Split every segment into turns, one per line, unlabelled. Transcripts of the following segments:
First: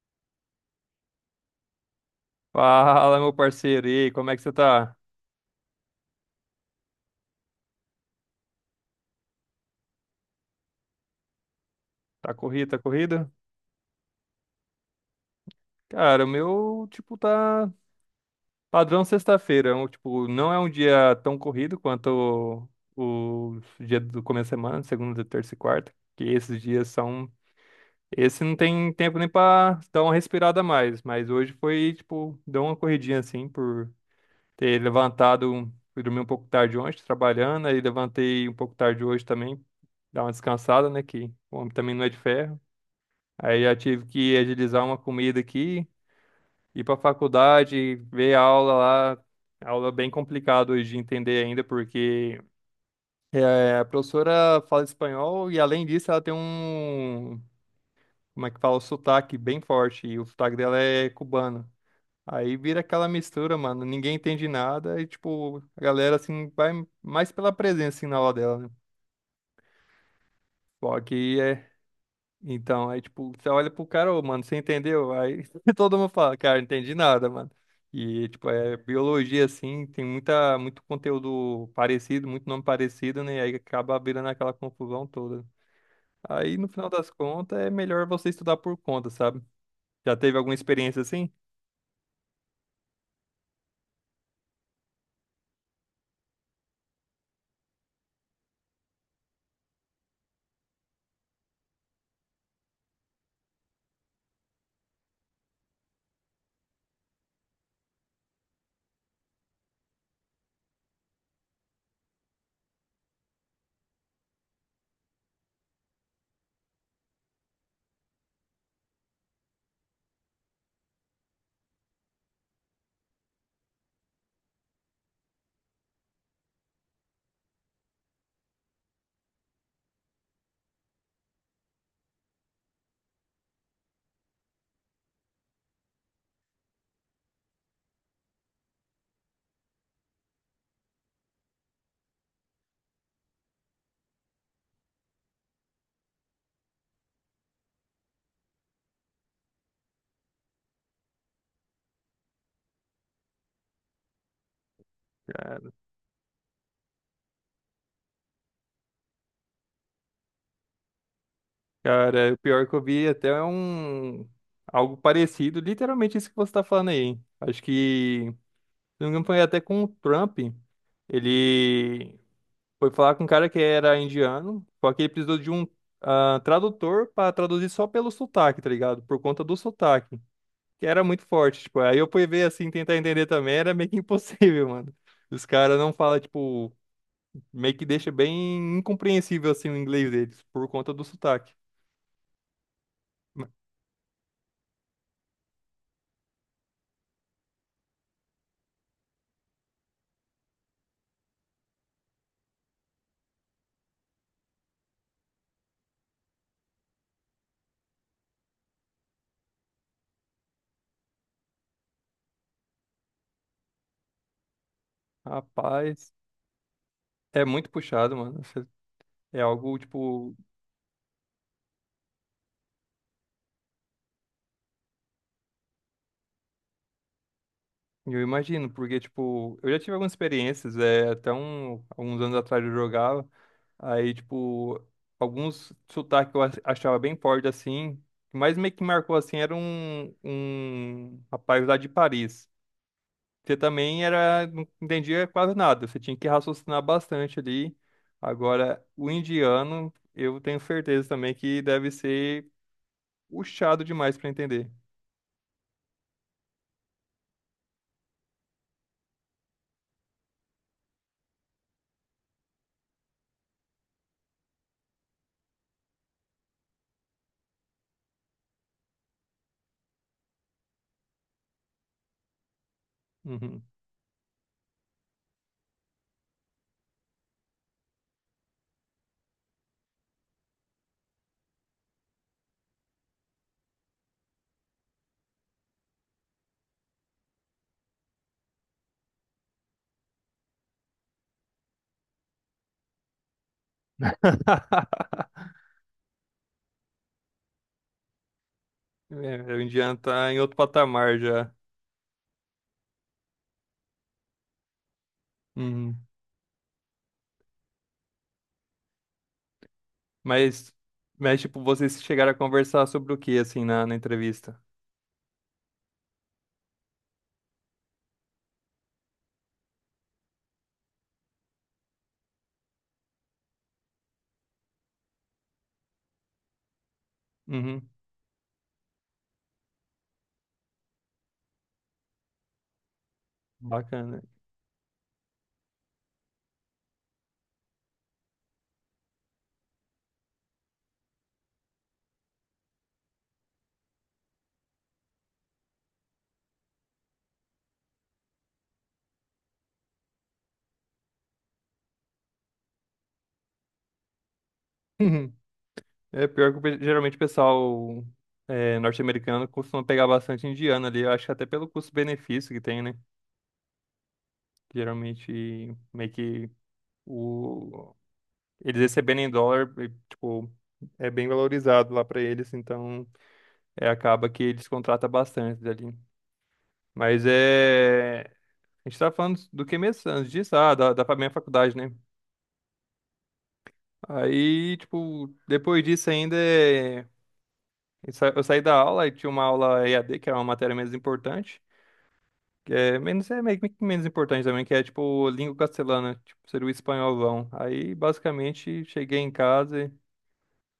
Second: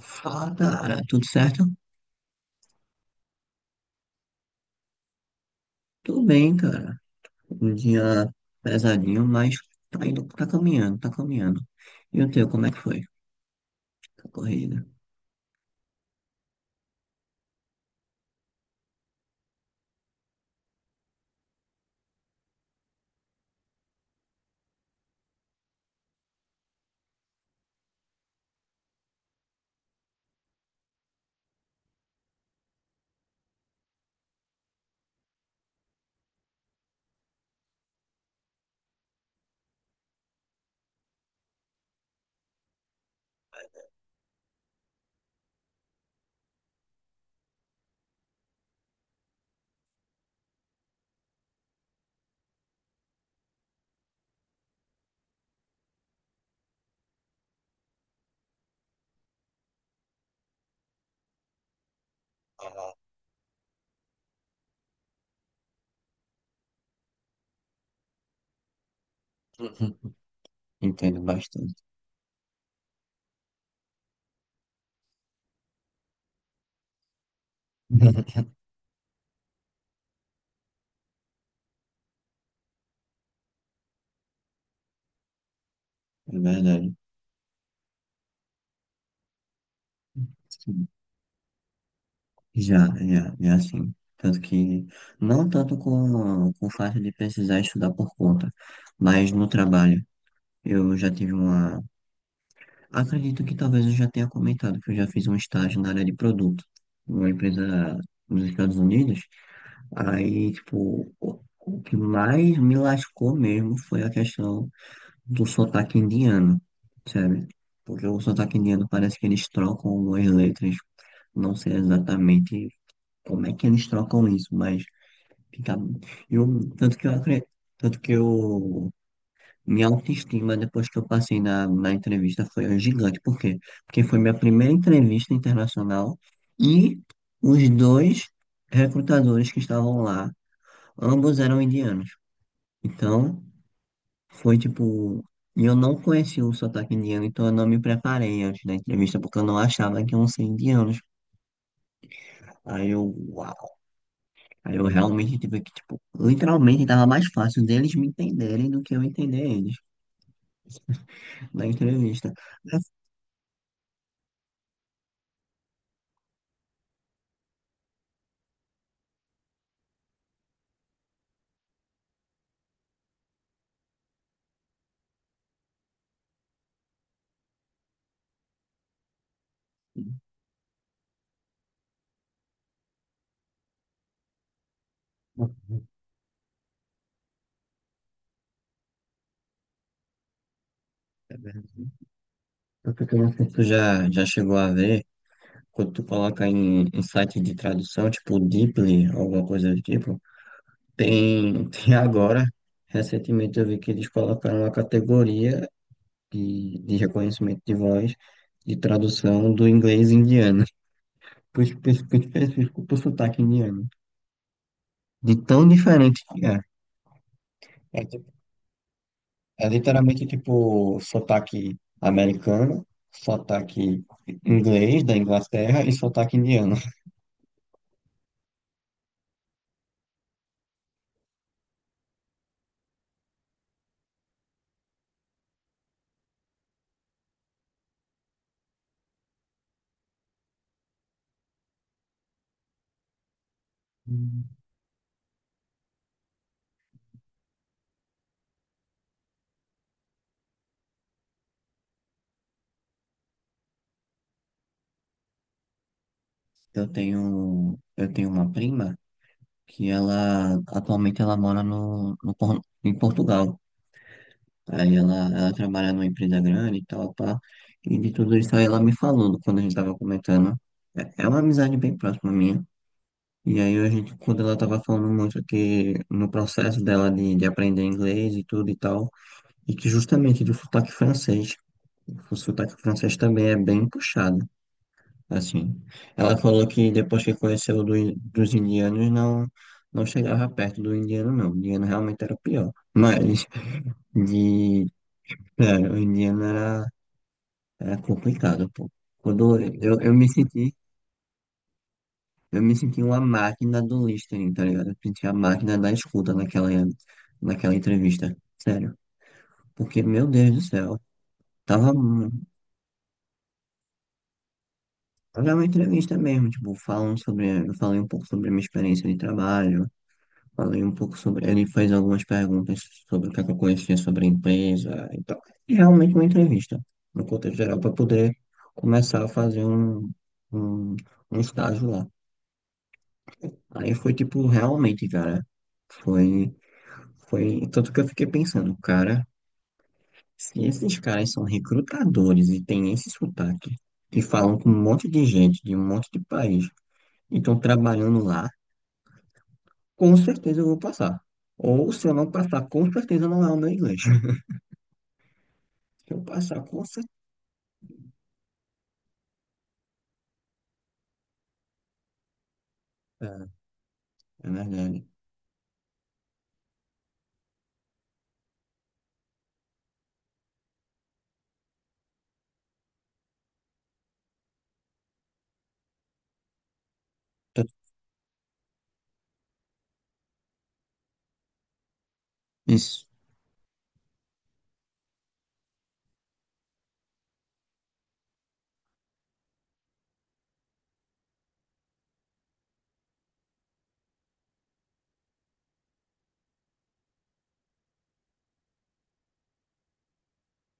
Fala, cara, tudo certo?
Fala, meu parceiro. E aí, como é que você tá?
Tudo bem, cara. Um dia pesadinho, mas tá indo, tá caminhando, tá caminhando. E o
Tá
teu, como
corrido,
é que
tá
foi?
corrido?
A corrida?
Cara, o meu, tipo, tá padrão sexta-feira. É um, tipo, não é um dia tão corrido quanto o dia do começo da semana, segunda, terça e quarta. Que esses dias são. Esse não tem tempo nem pra dar uma respirada a mais. Mas hoje foi, tipo, deu uma corridinha assim, por ter levantado. Fui dormir um pouco tarde ontem, trabalhando. Aí levantei um pouco tarde hoje também. Dar uma descansada, né? Que o homem também não é de ferro. Aí já tive que agilizar uma comida aqui, ir pra faculdade, ver a aula lá. Aula bem complicada hoje de entender ainda, porque a professora fala espanhol e, além disso, ela tem um, como é que fala, um sotaque bem forte. E o sotaque dela é cubano. Aí vira aquela mistura, mano. Ninguém entende nada e, tipo, a galera, assim, vai mais pela presença, assim, na aula dela, né? Só
Entendo
que é.
bastante.
Então, aí, tipo, você olha pro cara, ô, mano, você entendeu? Aí todo mundo fala, cara, não entendi nada, mano. E, tipo, é biologia, assim, tem muita, muito conteúdo parecido, muito nome parecido, né? E aí acaba virando aquela confusão toda.
É
Aí, no final
verdade.
das contas, é melhor você estudar por conta, sabe? Já teve alguma
Sim.
experiência assim?
Já, já, já, sim. Tanto que, não tanto com o fato de precisar estudar por conta, mas no trabalho. Eu já tive uma. Acredito que talvez eu já tenha comentado que eu já fiz um estágio na área de produto, numa empresa nos Estados Unidos. Aí, tipo, o que mais me lascou mesmo foi a questão do sotaque indiano, sabe? Porque o sotaque indiano parece que eles trocam algumas letras. Não sei exatamente como é que eles trocam isso, mas fica. Eu, tanto que eu acredito. Tanto que eu, minha autoestima depois que eu passei na entrevista foi um gigante. Por quê? Porque foi minha primeira entrevista internacional e os dois recrutadores que estavam lá, ambos eram indianos. Então, foi tipo. E eu não conhecia o sotaque indiano, então eu não me preparei antes da entrevista, porque eu não achava que iam ser indianos. Aí eu, uau. Aí eu realmente tive que,
Cara,
tipo, literalmente tava mais fácil deles me entenderem do que eu entender eles na entrevista.
cara, o pior que eu
Mas,
vi até é um... algo parecido, literalmente isso que você tá falando aí. Acho que, se não me engano, foi até com o Trump. Ele foi falar com um cara que era indiano, só que ele precisou de um tradutor pra traduzir só pelo sotaque, tá ligado? Por conta do sotaque, que era muito forte, tipo, aí eu fui ver assim, tentar entender também, era meio que impossível, mano. Os caras não falam, tipo, meio que deixa bem incompreensível assim o inglês deles, por conta do sotaque.
eu não sei
Ma-
se tu já chegou a ver, quando tu coloca em, site de tradução, tipo Deeply, alguma coisa do tipo, tem, tem agora, recentemente eu vi que eles colocaram uma categoria de reconhecimento de voz de tradução do inglês indiano, por específico pro sotaque indiano, de tão
Rapaz,
diferente que é.
é muito
É,
puxado,
tipo-
mano. É
é
algo,
literalmente
tipo,
tipo sotaque americano, sotaque inglês da Inglaterra e sotaque indiano.
eu imagino, porque, tipo, eu já tive algumas experiências, até um, alguns anos atrás eu jogava. Aí, tipo, alguns sotaques que eu achava bem forte assim. O que mais meio que marcou assim era um, um rapaz lá de Paris. Você também era,
Hum.
não entendia quase nada. Você tinha que raciocinar bastante ali. Agora, o indiano, eu tenho certeza também que deve ser puxado demais para entender.
Eu tenho uma prima que ela atualmente ela mora no, no Por- em Portugal. Aí ela trabalha numa empresa grande e tal, pá. E de tudo isso aí ela me falou quando a gente tava comentando. É uma amizade bem próxima minha. E
Uhum.
aí a gente, quando ela tava falando muito que no processo dela de, aprender inglês e tudo e tal, e que justamente do sotaque francês, o sotaque francês também é bem puxado, assim. Ela falou que depois que conheceu dos indianos, não, não chegava perto do indiano, não. O indiano realmente era o pior. Mas, de, cara, o indiano era complicado, pô.
É,
Quando
o indiano
eu me
tá em outro
senti.
patamar já.
Eu me senti uma máquina do listening, tá ligado? Eu me senti a máquina da
Uhum.
escuta naquela entrevista. Sério. Porque, meu Deus do
Mas,
céu,
mas, tipo,
tava.
vocês
mu-
chegaram a conversar sobre o que assim na, na entrevista?
era uma entrevista mesmo, tipo, falando sobre. Eu falei um pouco sobre a minha experiência de trabalho, falei um pouco sobre. Ele fez algumas perguntas sobre o que é que eu conhecia sobre a empresa e tal. E realmente uma entrevista, no contexto geral,
Uhum,
para poder começar a fazer um, um estágio lá. Aí foi,
bacana.
tipo, realmente, cara. Foi. Foi tanto que eu fiquei pensando, cara, se esses caras são recrutadores e têm esse sotaque, e falam com um monte de gente de um monte de país e estão trabalhando lá, com certeza eu vou passar. Ou se eu não passar, com certeza não é o meu inglês.
Uhum.
Se eu
É pior que o
passar, com certeza,
geralmente o pessoal norte-americano costuma pegar bastante indiano ali. Eu acho que até pelo custo-benefício que tem, né?
é verdade.
Geralmente meio que o... eles recebendo em dólar, e, tipo, é bem valorizado lá pra eles, então acaba que eles contratam bastante ali. Mas
Tanto-
é. A gente tá falando do que mesmo antes disso? Ah, da, da minha faculdade, né?
Isso.
Aí, tipo, depois disso ainda é. Eu saí da aula e tinha uma aula EAD, que era uma matéria menos importante, que é menos, é meio que menos importante também, que é tipo língua castelhana, tipo, seria o espanholão. Aí, basicamente, cheguei em casa e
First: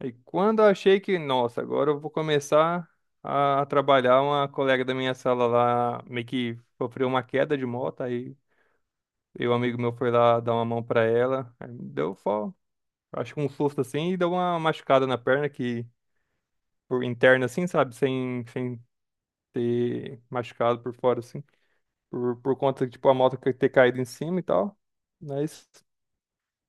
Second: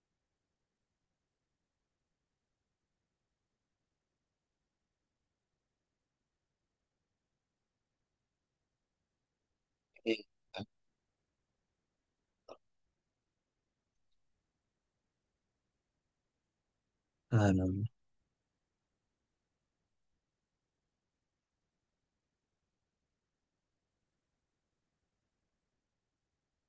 aí quando eu achei que, nossa, agora eu vou começar a trabalhar, uma colega da minha sala lá meio que sofreu uma queda de moto, aí eu, um amigo meu foi lá dar uma mão pra ela, aí me deu só, acho que um susto assim, e deu uma machucada na perna que por interna assim,
Caramba.
sabe, sem, sem ter machucado por fora, assim, por conta, tipo, a moto ter caído em cima e tal. Mas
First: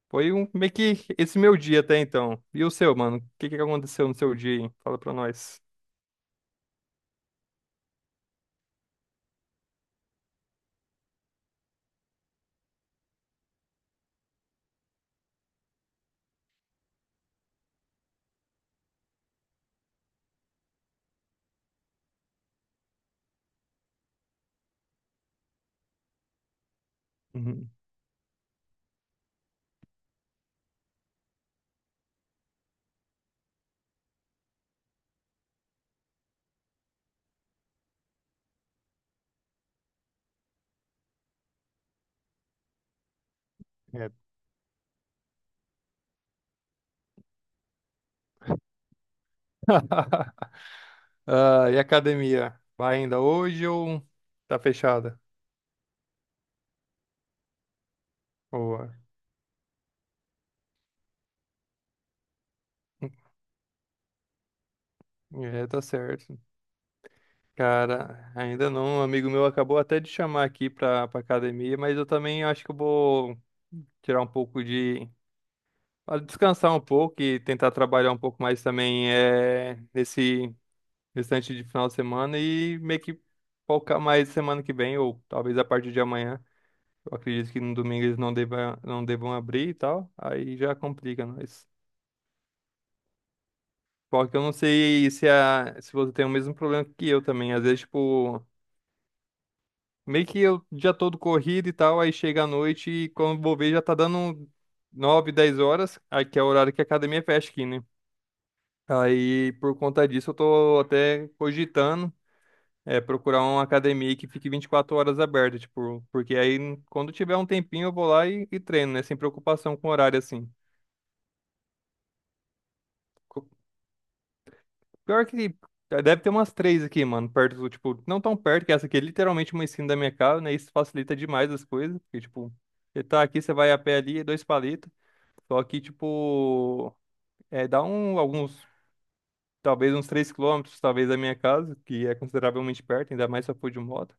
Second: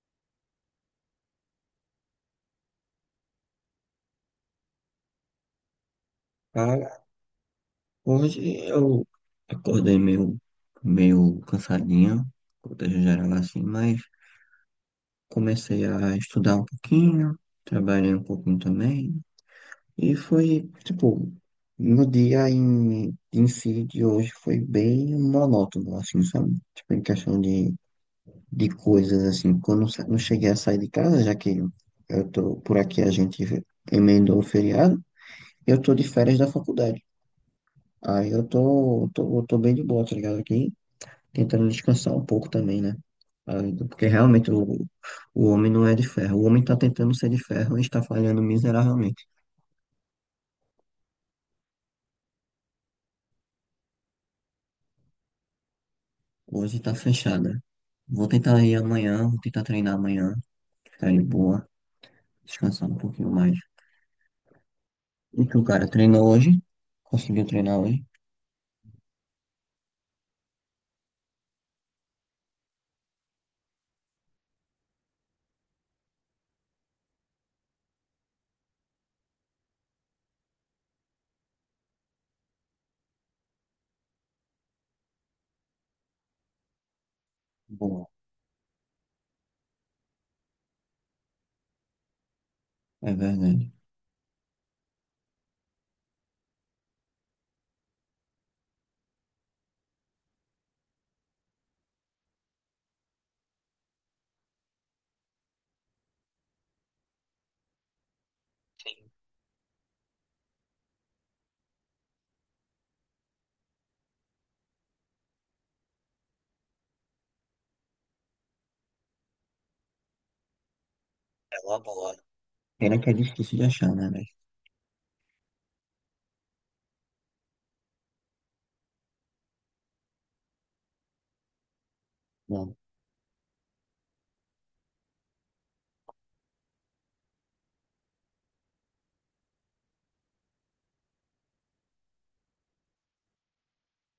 foi um, meio que esse meu dia até então. E o seu, mano? O que que aconteceu no seu dia, hein? Fala pra nós.
Cara, hoje eu acordei meio, cansadinho, contexto geral assim, mas. Comecei a estudar um pouquinho, trabalhei um pouquinho também, e foi, tipo, no dia em, si de hoje foi bem monótono, assim, sabe? Tipo, em questão
Uhum.
de coisas, assim, quando eu não cheguei a sair de casa, já que eu tô, por aqui a gente emendou o feriado, eu tô de férias da faculdade. Aí eu tô bem de boa, tá ligado? Aqui tentando descansar um pouco também, né? Ah, porque
É.
realmente o homem não é de ferro. O homem está tentando ser de ferro e está falhando miseravelmente.
Ah, e a academia? Vai ainda hoje ou tá fechada?
Hoje está fechada. Vou tentar ir
Boa.
amanhã, vou tentar treinar amanhã, ficar de boa, descansar um pouquinho mais. E tu,
É, tá
cara, treinou
certo.
hoje? Conseguiu treinar hoje?
Cara, ainda não. Um amigo meu acabou até de chamar aqui pra, pra academia, mas eu também acho que eu vou tirar um pouco de para descansar um pouco e tentar trabalhar um pouco mais também nesse restante de final de semana e meio que focar mais semana que vem, ou talvez a partir de amanhã. Eu acredito que no domingo
Boa,
eles não devam, não devam abrir e tal, aí já complica, mas.
é verdade.
Só que eu não sei se você tem o mesmo problema que eu também. Às vezes, tipo, meio que eu já todo corrido e tal, aí chega à noite e quando vou ver já tá dando 9 10 horas, aí que é o horário que a academia fecha aqui, né? Aí, por conta disso, eu tô até cogitando procurar uma academia que fique 24 horas aberta, tipo, porque aí quando tiver um tempinho eu vou lá e treino, né? Sem preocupação com horário, assim.
É uma boa. Pena que é
Co-
difícil de achar, né, velho?
Pior que deve ter umas três aqui, mano, perto do, tipo, não tão perto, que essa aqui é literalmente uma esquina da minha casa, né? Isso facilita demais as coisas, porque, tipo,
Bom,
você tá aqui, você vai a pé ali, é dois palitos. Só que, tipo, dá um, alguns, talvez uns 3 quilômetros, talvez, da minha casa, que é consideravelmente perto, ainda mais se eu for de moto.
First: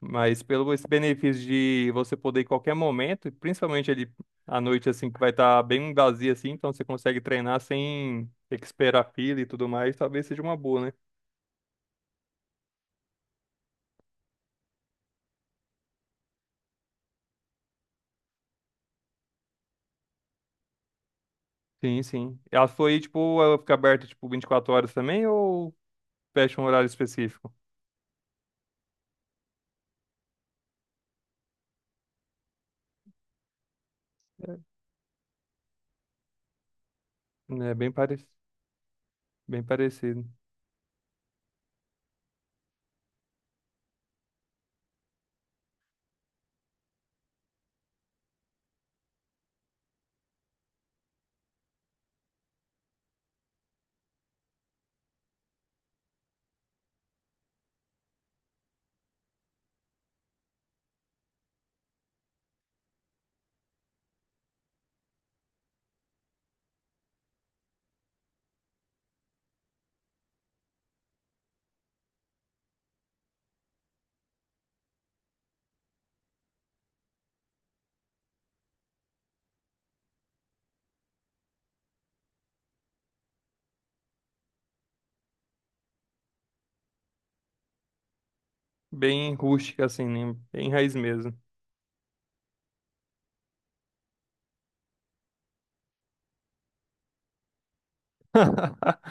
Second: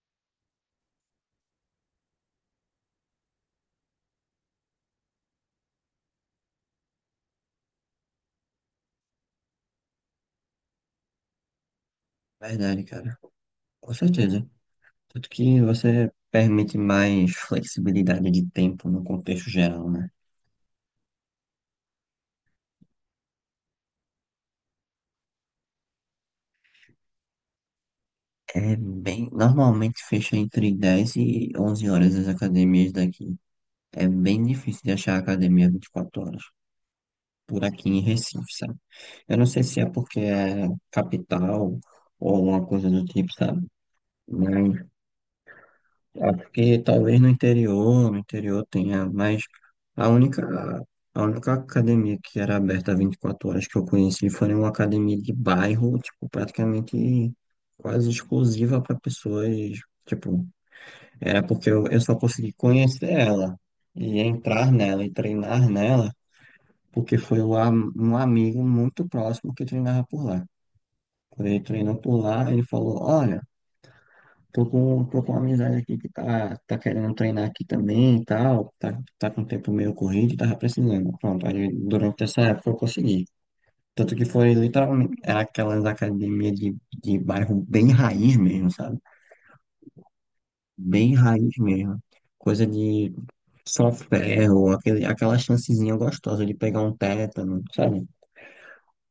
Mas pelo esse benefício de você poder ir em qualquer momento, e principalmente ali à noite, assim, que vai estar bem vazio, assim, então você consegue treinar sem ter que esperar fila e tudo mais, talvez seja uma boa, né?
verdade, cara. Com certeza. Tanto que você permite mais flexibilidade de tempo no contexto geral, né?
Sim, sim. Ela foi, tipo, ela fica aberta, tipo, 24 horas também ou fecha um horário específico?
É bem, normalmente fecha entre 10 e 11 horas as academias daqui. É bem difícil de achar academia 24 horas por
É
aqui
bem
em
parecido,
Recife, sabe? Eu não
bem
sei se é porque
parecido.
é capital ou alguma coisa do tipo, sabe? Mas é porque talvez no interior, tenha, mas a única, a única academia que era aberta 24 horas que eu conheci foi uma academia de bairro, tipo, praticamente quase exclusiva para pessoas, tipo, era porque eu só consegui conhecer ela e entrar nela e treinar nela, porque foi um amigo muito próximo que treinava por lá. Quando ele treinou por lá, ele falou, olha, Tô com uma amizade aqui que tá querendo treinar aqui também e tal. Tá com o tempo meio corrido e tava precisando. Pronto, aí durante essa época eu consegui. Tanto que foi literalmente era aquelas academias de, bairro bem raiz mesmo, sabe?
Bem rústica, assim, né? Bem raiz
Bem
mesmo.
raiz mesmo. Coisa de só ferro, aquela chancezinha gostosa de pegar um tétano, sabe?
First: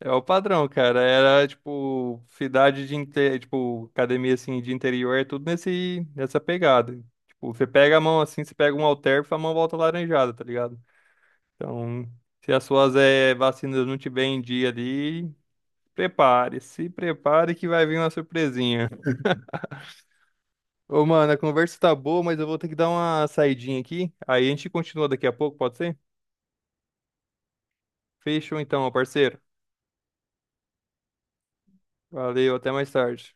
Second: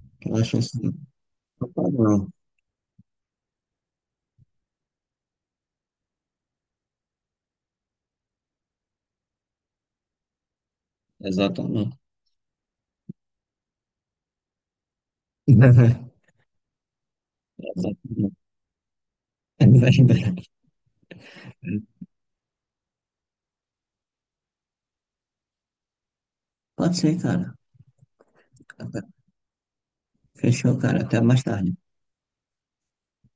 É o
Aquela
padrão,
chancezinha.
cara. Era tipo
Não,
cidade de tipo academia assim de interior, é tudo nesse nessa pegada. Tipo, você pega a mão assim, você pega um halter, a mão volta laranjada, tá ligado?
exatamente.
Então, se as suas vacinas não tiver em dia ali, se prepare que vai vir uma
Exatamente.
surpresinha.
É verdade.
Ô, mano, a conversa tá boa, mas eu vou ter que dar uma saidinha aqui. Aí a gente continua daqui a pouco, pode ser?
Pode ser, cara.
Fechou então, meu parceiro.
Fechou, cara. Até mais tarde.
Valeu, até mais tarde.